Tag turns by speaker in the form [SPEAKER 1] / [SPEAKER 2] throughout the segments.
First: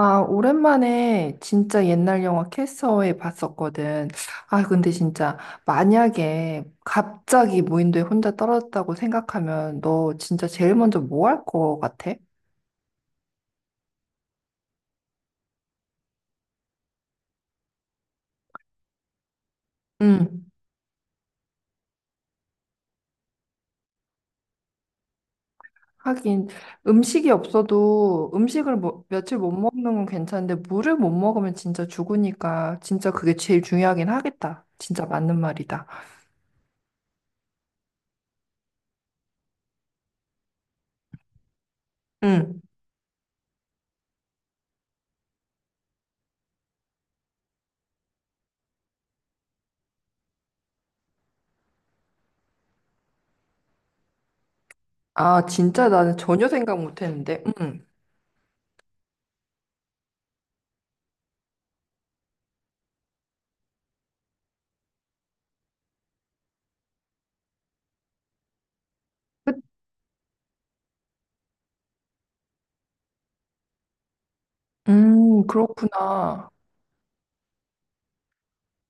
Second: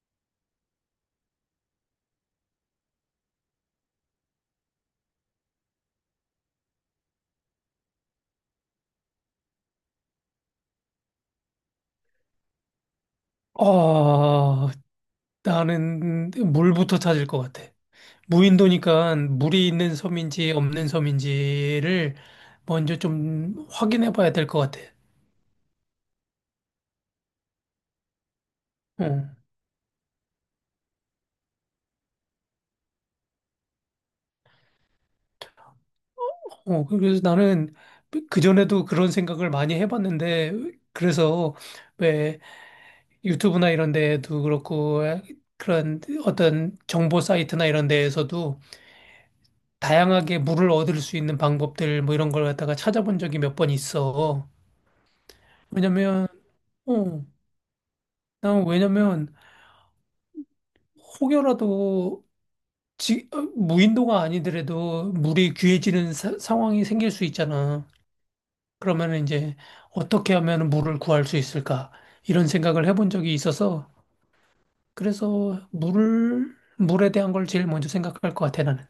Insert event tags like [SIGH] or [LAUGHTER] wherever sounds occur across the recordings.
[SPEAKER 1] 아, 오랜만에 진짜 옛날 영화 캐서웨이 봤었거든. 아, 근데 진짜 만약에 갑자기 무인도에 혼자 떨어졌다고 생각하면 너 진짜 제일 먼저 뭐 할 거 같아?
[SPEAKER 2] 아, 나는 물부터 찾을 것 같아. 무인도니까 물이 있는
[SPEAKER 1] 응.
[SPEAKER 2] 섬인지 없는 섬인지를 먼저 좀 확인해 봐야 될 것 같아.
[SPEAKER 1] 하긴 음식이 없어도 음식을 뭐,
[SPEAKER 2] 어,
[SPEAKER 1] 며칠 못 먹는 건 괜찮은데 물을 못 먹으면 진짜 죽으니까 진짜 그게 제일 중요하긴 하겠다. 진짜 맞는 말이다.
[SPEAKER 2] 그래서 나는 그전에도 그런 생각을 많이 해봤는데, 그래서 왜
[SPEAKER 1] 응.
[SPEAKER 2] 유튜브나 이런 데도 그렇고, 그런 어떤 정보 사이트나 이런 데에서도 다양하게 물을 얻을 수 있는 방법들 뭐 이런 걸 갖다가 찾아본 적이 몇 번 있어.
[SPEAKER 1] 아, 진짜 나는
[SPEAKER 2] 왜냐면,
[SPEAKER 1] 전혀 생각 못
[SPEAKER 2] 어,
[SPEAKER 1] 했는데. 응.
[SPEAKER 2] 난 왜냐면 혹여라도 무인도가 아니더라도 물이 귀해지는 상황이 생길 수 있잖아. 그러면 이제
[SPEAKER 1] 그-
[SPEAKER 2] 어떻게 하면 물을 구할 수 있을까? 이런 생각을 해본 적이 있어서 그래서
[SPEAKER 1] 그렇구나.
[SPEAKER 2] 물을 물에 대한 걸 제일 먼저 생각할 것 같아 나는.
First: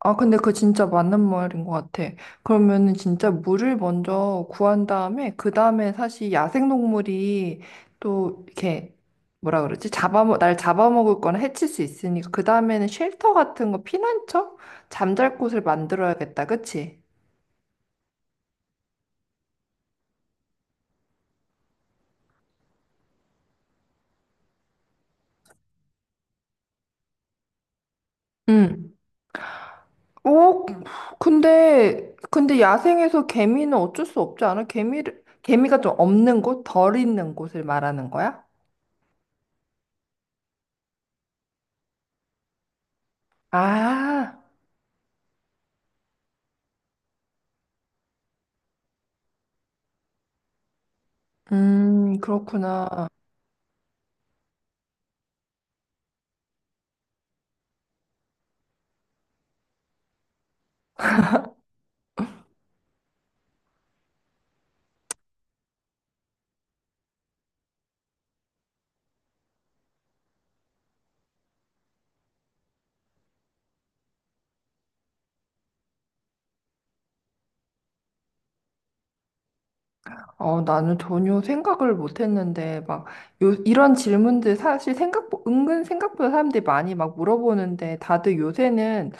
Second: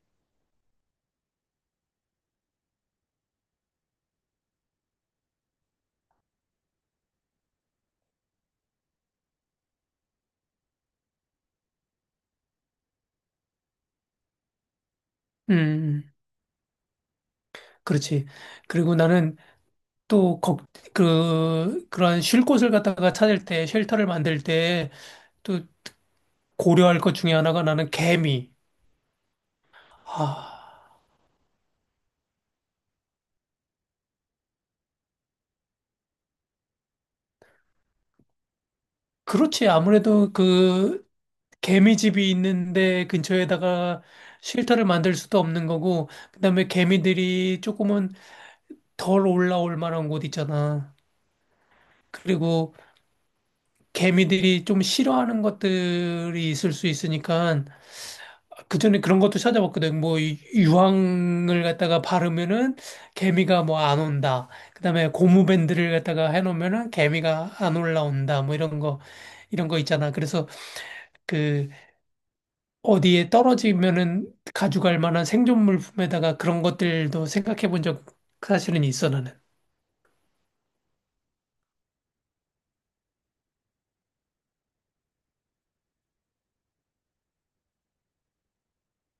[SPEAKER 1] 아, 근데 그거 진짜 맞는 말인 것 같아. 그러면은 진짜 물을 먼저 구한 다음에, 그 다음에 사실 야생동물이 또 이렇게, 뭐라 그러지? 날 잡아먹을 거나 해칠 수 있으니까, 그 다음에는 쉘터 같은 거, 피난처? 잠잘
[SPEAKER 2] 음,
[SPEAKER 1] 곳을
[SPEAKER 2] 음.
[SPEAKER 1] 만들어야겠다, 그치?
[SPEAKER 2] 그렇지. 그리고 나는 또 그러한 쉴 곳을 갖다가 찾을 때, 쉘터를 만들 때 또 고려할 것 중에 하나가 나는 개미.
[SPEAKER 1] 응. 오,
[SPEAKER 2] 아.
[SPEAKER 1] 근데 야생에서 개미는 어쩔 수 없지 않아? 개미를, 개미가 좀 없는 곳? 덜 있는 곳을 말하는 거야?
[SPEAKER 2] 그렇지. 아무래도 그 개미집이 있는데 근처에다가
[SPEAKER 1] 아,
[SPEAKER 2] 쉘터를 만들 수도 없는 거고, 그다음에 개미들이 조금은 덜 올라올 만한 곳 있잖아. 그리고
[SPEAKER 1] 그렇구나.
[SPEAKER 2] 개미들이 좀 싫어하는 것들이 있을 수 있으니까 그전에 그런 것도 찾아봤거든. 뭐 유황을 갖다가 바르면은 개미가 뭐 안 온다. 그다음에 고무밴드를 갖다가 해놓으면은 개미가 안 올라온다. 뭐 이런 거 이런 거 있잖아. 그래서 그 어디에 떨어지면은 가져갈 만한 생존 물품에다가 그런 것들도 생각해 본 적 사실은 있어 나는.
[SPEAKER 1] 어, 나는 전혀 생각을 못 했는데, 막, 요, 이런 질문들 사실 생각, 은근 생각보다 사람들이 많이 막 물어보는데, 다들 요새는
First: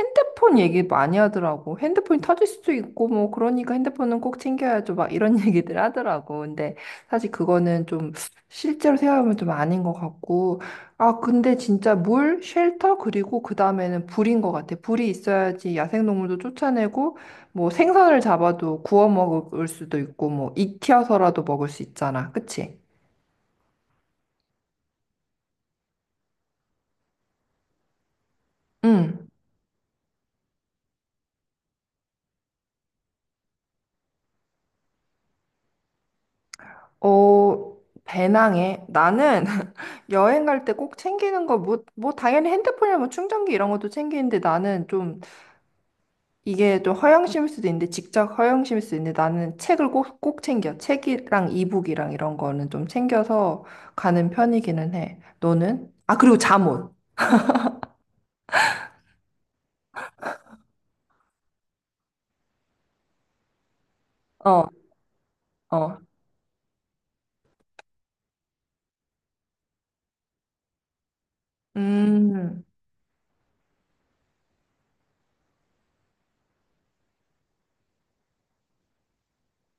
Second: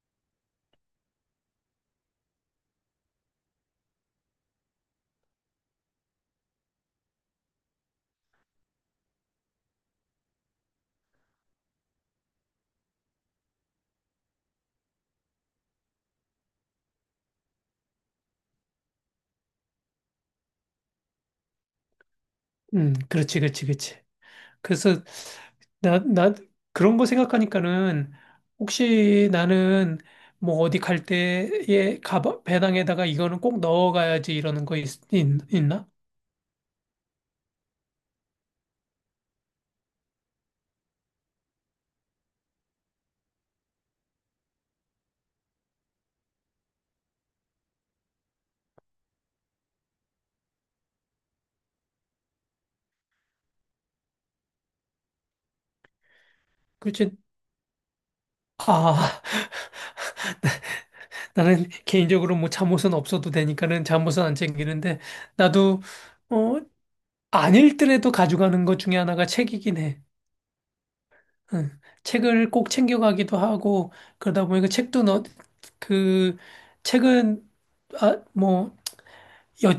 [SPEAKER 1] 핸드폰 얘기 많이 하더라고. 핸드폰이 터질 수도 있고, 뭐, 그러니까 핸드폰은 꼭 챙겨야죠. 막 이런 [LAUGHS] 얘기들 하더라고. 근데 사실 그거는 좀 실제로 생각하면 좀 아닌 것 같고, 아, 근데 진짜 물, 쉘터, 그리고 그 다음에는 불인 것 같아. 불이 있어야지 야생동물도 쫓아내고, 뭐 생선을 잡아도 구워 먹을 수도 있고 뭐 익혀서라도 먹을 수 있잖아. 그치?
[SPEAKER 2] 그렇지, 그렇지, 그렇지. 그래서 나 그런 거 생각하니까는
[SPEAKER 1] 응.
[SPEAKER 2] 혹시 나는 뭐 어디 갈 때에 가방 배낭에다가 이거는 꼭 넣어가야지 이러는 거 있, 있, 나
[SPEAKER 1] 어, 배낭에 나는 [LAUGHS] 여행 갈 때 꼭 챙기는 거 뭐 뭐 당연히 핸드폰이나 뭐 충전기 이런 것도 챙기는데 나는 좀 이게 좀 허영심일 수도 있는데 직접 허영심일 수도 있는데 나는 책을 꼭 꼭 챙겨. 책이랑 이북이랑 이런 거는 좀 챙겨서 가는 편이기는 해. 너는? 아, 그리고 잠옷.
[SPEAKER 2] 그렇지. 아, [LAUGHS] 나는 개인적으로 뭐 잠옷은 없어도 되니까는 잠옷은 안
[SPEAKER 1] 어,
[SPEAKER 2] 챙기는데 나도
[SPEAKER 1] 어.
[SPEAKER 2] 어, 안 읽더라도 가져가는 것 중에 하나가 책이긴 해. 응. 책을
[SPEAKER 1] 음.
[SPEAKER 2] 꼭 챙겨가기도 하고 그러다 보니까 책도 너, 그 책은 아, 뭐, 여,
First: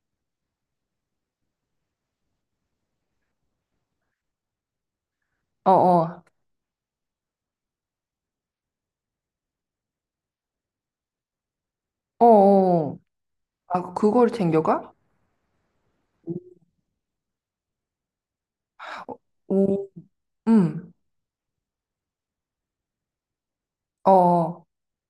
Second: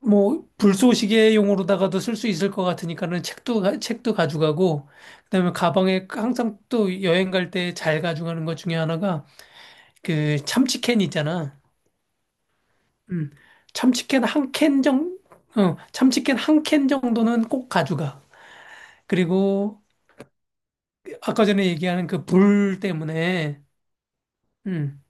[SPEAKER 2] 뭐 불쏘시개용으로다가도 쓸 수 있을 것 같으니까는 책도 가져가고 그다음에
[SPEAKER 1] 어,
[SPEAKER 2] 가방에
[SPEAKER 1] 어.
[SPEAKER 2] 항상 또 여행 갈 때 잘 가져가는 것 중에 하나가 그 참치캔 있잖아.
[SPEAKER 1] 어, 어.
[SPEAKER 2] 음.
[SPEAKER 1] 아,
[SPEAKER 2] 참치캔
[SPEAKER 1] 그걸
[SPEAKER 2] 한 캔
[SPEAKER 1] 챙겨가?
[SPEAKER 2] 정, 참치캔 한 캔 정도는 꼭 가져가. 그리고
[SPEAKER 1] 오, 음,
[SPEAKER 2] 아까 전에 얘기하는 그 불 때문에
[SPEAKER 1] 어,
[SPEAKER 2] 음.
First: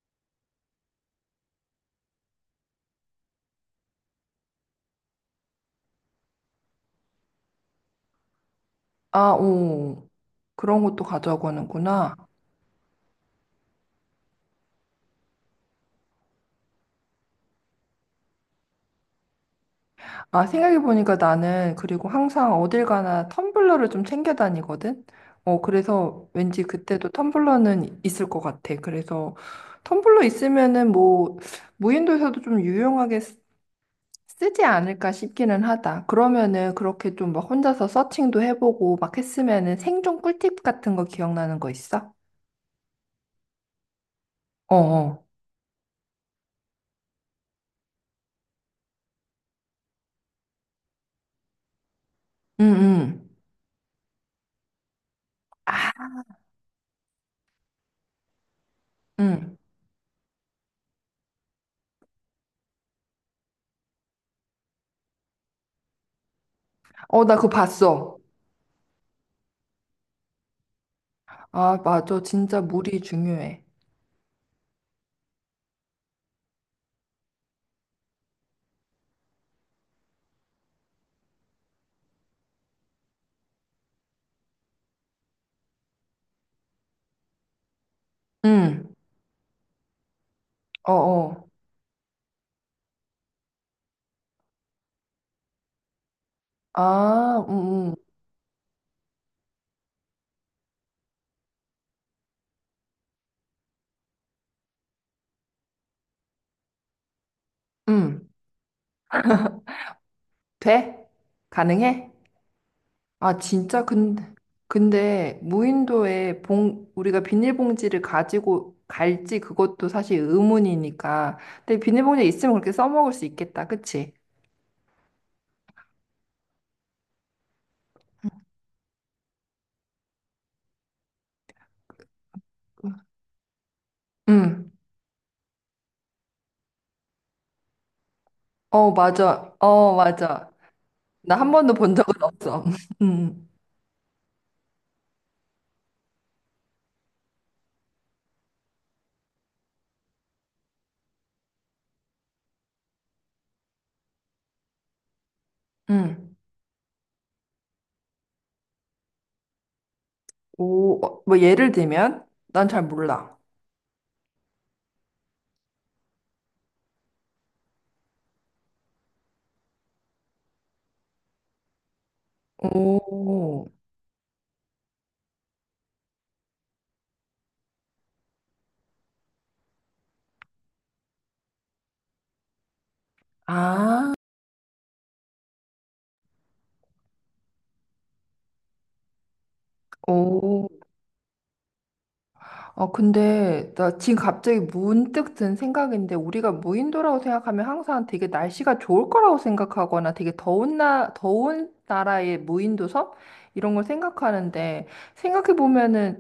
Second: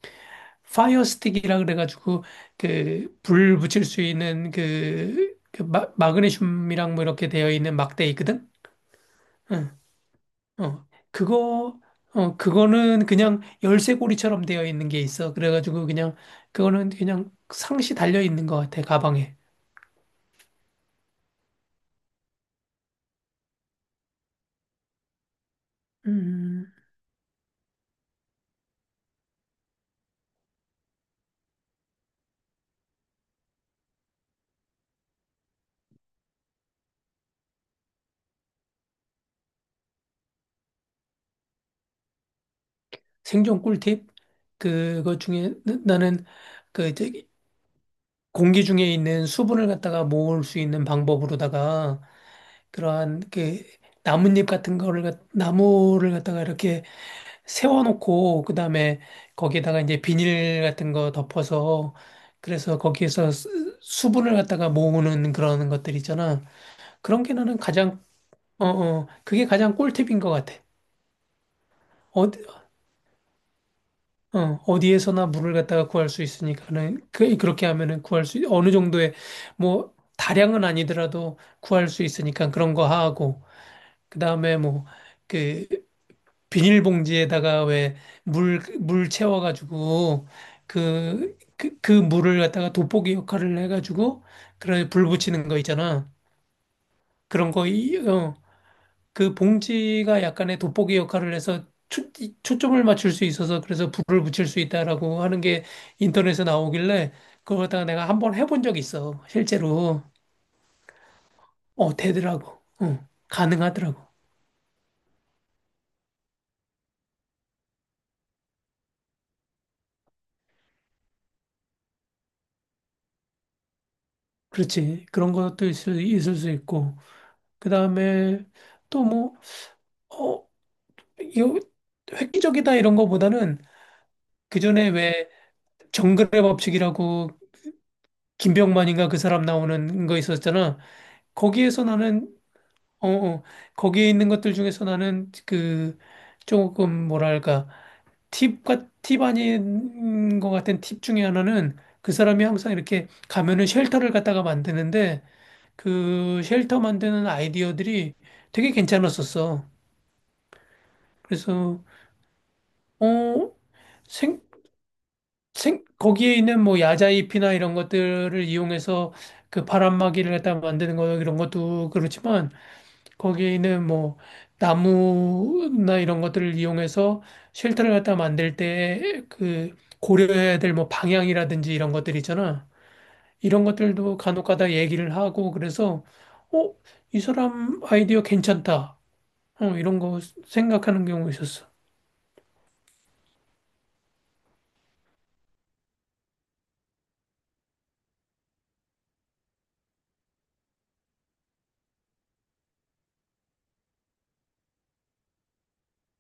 [SPEAKER 2] 파이어 스틱이라 그래가지고 그 불 붙일 수 있는 그 마그네슘이랑 뭐 이렇게 되어 있는 막대 있거든.
[SPEAKER 1] 아,
[SPEAKER 2] 응.
[SPEAKER 1] 오, 그런
[SPEAKER 2] 어.
[SPEAKER 1] 것도 가져가고
[SPEAKER 2] 그거
[SPEAKER 1] 하는구나.
[SPEAKER 2] 어 그거는 그냥 열쇠고리처럼 되어 있는 게 있어. 그래가지고 그냥 그거는 그냥 상시 달려 있는 것 같아 가방에.
[SPEAKER 1] 아, 생각해보니까 나는 그리고 항상 어딜 가나 텀블러를 좀 챙겨 다니거든? 어, 그래서 왠지
[SPEAKER 2] 음.
[SPEAKER 1] 그때도 텀블러는 있을 것 같아. 그래서 텀블러 있으면은 뭐, 무인도에서도 좀 유용하게 쓰지 않을까 싶기는 하다. 그러면은 그렇게 좀 막 혼자서 서칭도 해보고 막 했으면은 생존 꿀팁 같은 거 기억나는 거 있어?
[SPEAKER 2] 생존 꿀팁 그것
[SPEAKER 1] 어어.
[SPEAKER 2] 중에 나는 그 저기 공기 중에 있는 수분을 갖다가 모을 수 있는 방법으로다가
[SPEAKER 1] 응,
[SPEAKER 2] 그러한
[SPEAKER 1] 응.
[SPEAKER 2] 그 나뭇잎 같은 거를 나무를 갖다가 이렇게 세워놓고 그다음에
[SPEAKER 1] 응.
[SPEAKER 2] 거기에다가 이제 비닐 같은 거 덮어서 그래서 거기에서 수분을 갖다가 모으는 그런 것들 있잖아. 그런
[SPEAKER 1] 어,
[SPEAKER 2] 게
[SPEAKER 1] 나 그거
[SPEAKER 2] 나는 가장
[SPEAKER 1] 봤어.
[SPEAKER 2] 그게 가장 꿀팁인 것 같아.
[SPEAKER 1] 아, 맞아.
[SPEAKER 2] 어디,
[SPEAKER 1] 진짜 물이 중요해.
[SPEAKER 2] 어, 어디에서나 물을 갖다가 구할 수 있으니까는 그 그렇게 하면은 구할 수 어느 정도의 뭐 다량은 아니더라도 구할 수 있으니까 그런 거 하고 그다음에 뭐그 비닐봉지에다가 왜 물,
[SPEAKER 1] 응.
[SPEAKER 2] 물 채워가지고
[SPEAKER 1] 어,
[SPEAKER 2] 그,
[SPEAKER 1] 어.
[SPEAKER 2] 그, 그 물을 갖다가 돋보기 역할을 해가지고 그런 불 붙이는 거 있잖아.
[SPEAKER 1] 아,
[SPEAKER 2] 그런 거,
[SPEAKER 1] 응, 응.
[SPEAKER 2] 그 봉지가 약간의 돋보기 역할을 해서 초점을 맞출 수 있어서 그래서 불을 붙일 수 있다라고 하는 게 인터넷에 나오길래 그거 갖다가 내가
[SPEAKER 1] 응.
[SPEAKER 2] 한번 해본 적 있어. 실제로.
[SPEAKER 1] 돼?
[SPEAKER 2] 어,
[SPEAKER 1] 가능해?
[SPEAKER 2] 되더라고. 어,
[SPEAKER 1] 아, 진짜?
[SPEAKER 2] 가능하더라고.
[SPEAKER 1] 근데, 근데 무인도에 우리가 비닐봉지를 가지고 갈지 그것도 사실 의문이니까. 근데 비닐봉지 있으면 그렇게 써먹을 수 있겠다. 그치?
[SPEAKER 2] 그렇지. 그런 것도 있을 수 있고. 그 다음에 어, 이거 획기적이다 이런 거보다는 그
[SPEAKER 1] 응.
[SPEAKER 2] 전에 왜 정글의 법칙이라고
[SPEAKER 1] 어,
[SPEAKER 2] 김병만인가 그 사람
[SPEAKER 1] 맞아. 어,
[SPEAKER 2] 나오는 거
[SPEAKER 1] 맞아.
[SPEAKER 2] 있었잖아.
[SPEAKER 1] 나 한 번도
[SPEAKER 2] 거기에서
[SPEAKER 1] 본 적은
[SPEAKER 2] 나는
[SPEAKER 1] 없어. [LAUGHS]
[SPEAKER 2] 어, 어
[SPEAKER 1] 응.
[SPEAKER 2] 거기에 있는 것들 중에서 나는 그 조금 뭐랄까 팁과 팁 아닌 것 같은 팁 중에 하나는 그 사람이 항상 이렇게 가면은 쉘터를 갖다가 만드는데
[SPEAKER 1] 응.
[SPEAKER 2] 그 쉘터 만드는 아이디어들이 되게 괜찮았었어.
[SPEAKER 1] 오, 어, 뭐 예를
[SPEAKER 2] 그래서
[SPEAKER 1] 들면? 난 잘 몰라.
[SPEAKER 2] 어 생? 거기에 있는 뭐 야자잎이나 이런 것들을 이용해서 그 바람막이를 갖다 만드는 거 이런 것도 그렇지만 거기에
[SPEAKER 1] 오,
[SPEAKER 2] 있는 뭐 나무나 이런 것들을 이용해서 쉘터를 갖다 만들 때 그 고려해야 될 뭐 방향이라든지 이런 것들 있잖아. 이런
[SPEAKER 1] 아,
[SPEAKER 2] 것들도 간혹가다 얘기를 하고 그래서 어, 이 사람 아이디어 괜찮다. 이런 거
[SPEAKER 1] 오.
[SPEAKER 2] 생각하는 경우 있었어.
[SPEAKER 1] 어, 근데 나 지금 갑자기 문득 든 생각인데 우리가 무인도라고 생각하면 항상 되게 날씨가 좋을 거라고 생각하거나 되게 더운 나라의 무인도 섬? 이런 걸 생각하는데 생각해 보면은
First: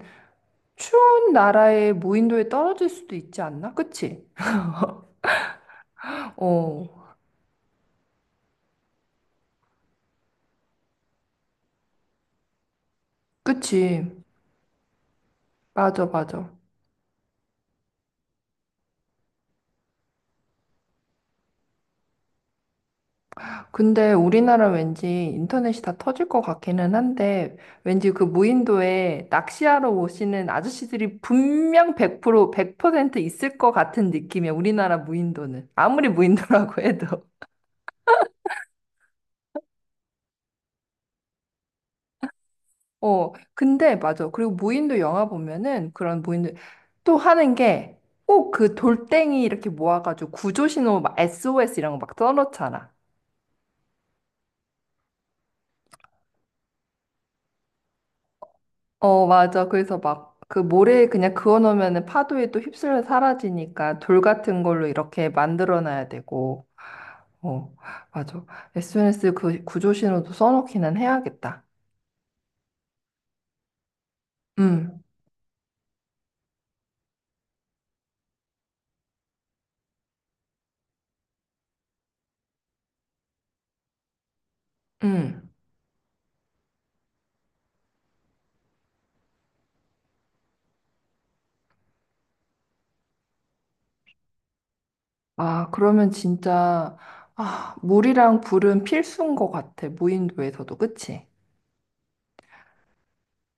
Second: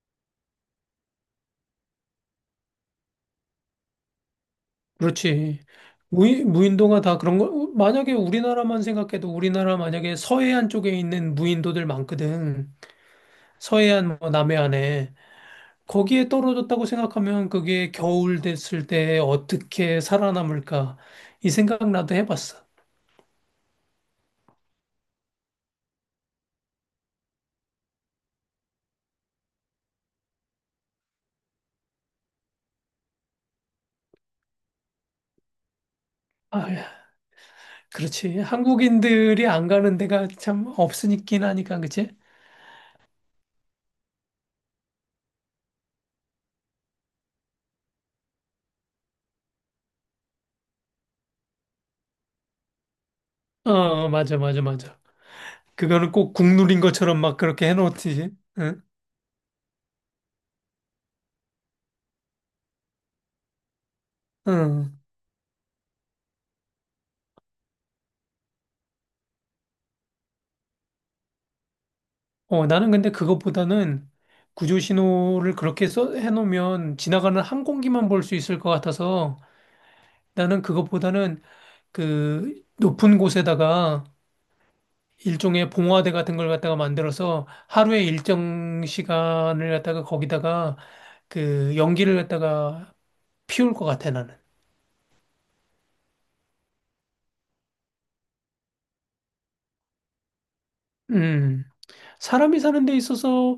[SPEAKER 1] 추운 나라의 무인도에 떨어질 수도 있지 않나? 그치?
[SPEAKER 2] 그렇지. 무인,
[SPEAKER 1] 어,
[SPEAKER 2] 무인도가 다 그런 거, 만약에 우리나라만 생각해도 우리나라 만약에 서해안 쪽에 있는 무인도들 많거든.
[SPEAKER 1] 그치.
[SPEAKER 2] 서해안, 뭐 남해안에.
[SPEAKER 1] 맞아,
[SPEAKER 2] 거기에
[SPEAKER 1] 맞아.
[SPEAKER 2] 떨어졌다고 생각하면 그게 겨울 됐을 때 어떻게 살아남을까. 이 생각 나도 해봤어.
[SPEAKER 1] 근데 우리나라 왠지 인터넷이 다 터질 것 같기는 한데, 왠지 그 무인도에 낚시하러 오시는 아저씨들이 분명 100%, 100% 있을 것 같은 느낌이야, 우리나라 무인도는. 아무리 무인도라고 [LAUGHS]
[SPEAKER 2] 아,
[SPEAKER 1] 해도.
[SPEAKER 2] 그렇지. 한국인들이 안 가는 데가 참 없으니까 하니까, 그치?
[SPEAKER 1] 어, 근데 맞아. 그리고 무인도 영화 보면은 그런 무인도 또 하는 게 꼭 그 돌덩이 이렇게 모아가지고 구조신호 막 SOS 이런 거 막 써놓잖아.
[SPEAKER 2] 어, 어, 맞아, 맞아, 맞아. 그거는 꼭 국룰인 것처럼 막 그렇게 해놓지. 응?
[SPEAKER 1] 어, 맞아. 그래서 막 그 모래에 그냥 그어놓으면 파도에 또 휩쓸려 사라지니까 돌 같은 걸로
[SPEAKER 2] 응.
[SPEAKER 1] 이렇게 만들어놔야 되고. 어, 맞아. SNS 그 구조 신호도 써놓기는 해야겠다.
[SPEAKER 2] 어, 나는 근데 그것보다는 구조
[SPEAKER 1] 음,
[SPEAKER 2] 신호를 그렇게 써 해놓으면 지나가는 항공기만 볼 수 있을 것 같아서 나는 그것보다는 그 높은 곳에다가
[SPEAKER 1] 음.
[SPEAKER 2] 일종의 봉화대 같은 걸 갖다가 만들어서 하루에 일정 시간을 갖다가 거기다가 그 연기를 갖다가 피울 것 같아, 나는.
[SPEAKER 1] 아, 그러면 진짜, 아, 물이랑 불은 필수인 것 같아. 무인도에서도. 그치?
[SPEAKER 2] 음. 사람이 사는 데 있어서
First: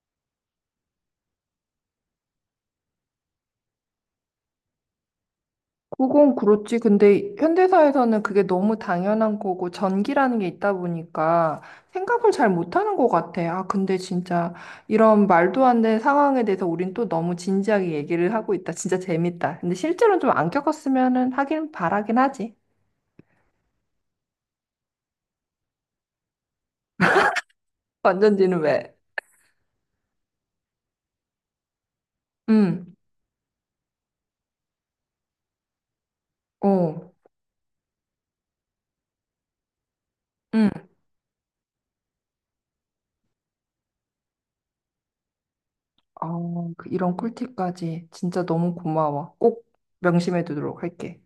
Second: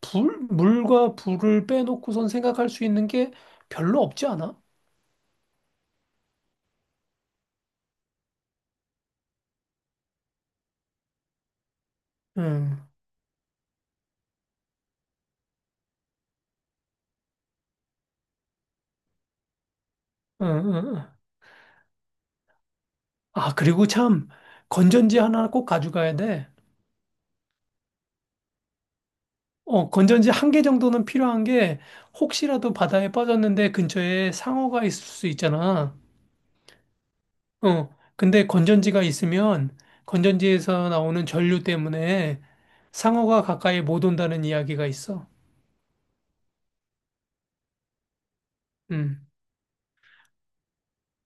[SPEAKER 2] 물과 불을 빼놓고선 생각할 수 있는 게 별로 없지 않아?
[SPEAKER 1] 그건 그렇지. 근데 현대사에서는 그게 너무 당연한 거고, 전기라는 게 있다 보니까 생각을 잘
[SPEAKER 2] 음.
[SPEAKER 1] 못하는 것 같아. 아, 근데 진짜 이런 말도 안 되는 상황에 대해서 우린 또 너무 진지하게 얘기를 하고 있다. 진짜 재밌다. 근데 실제로는 좀
[SPEAKER 2] 응,
[SPEAKER 1] 안
[SPEAKER 2] 응, 응.
[SPEAKER 1] 겪었으면은 하긴 바라긴 하지.
[SPEAKER 2] 아, 그리고 참, 건전지 하나 꼭 가져가야 돼.
[SPEAKER 1] 완전지는 왜?
[SPEAKER 2] 어, 건전지 한 개 정도는 필요한 게, 혹시라도
[SPEAKER 1] 응,
[SPEAKER 2] 바다에 빠졌는데 근처에 상어가 있을 수 있잖아.
[SPEAKER 1] 어,
[SPEAKER 2] 어, 근데 건전지가 있으면,
[SPEAKER 1] 응.
[SPEAKER 2] 건전지에서 나오는 전류 때문에 상어가 가까이 못 온다는 이야기가 있어.
[SPEAKER 1] 아, 그 이런 꿀팁까지 진짜 너무
[SPEAKER 2] 음,
[SPEAKER 1] 고마워. 꼭 명심해 두도록 할게.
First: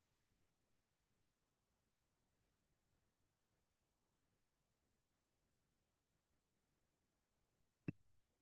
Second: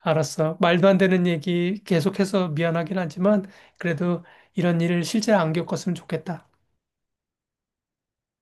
[SPEAKER 2] 알았어. 말도 안 되는 얘기 계속해서 미안하긴 하지만, 그래도 이런 일을 실제 안 겪었으면 좋겠다.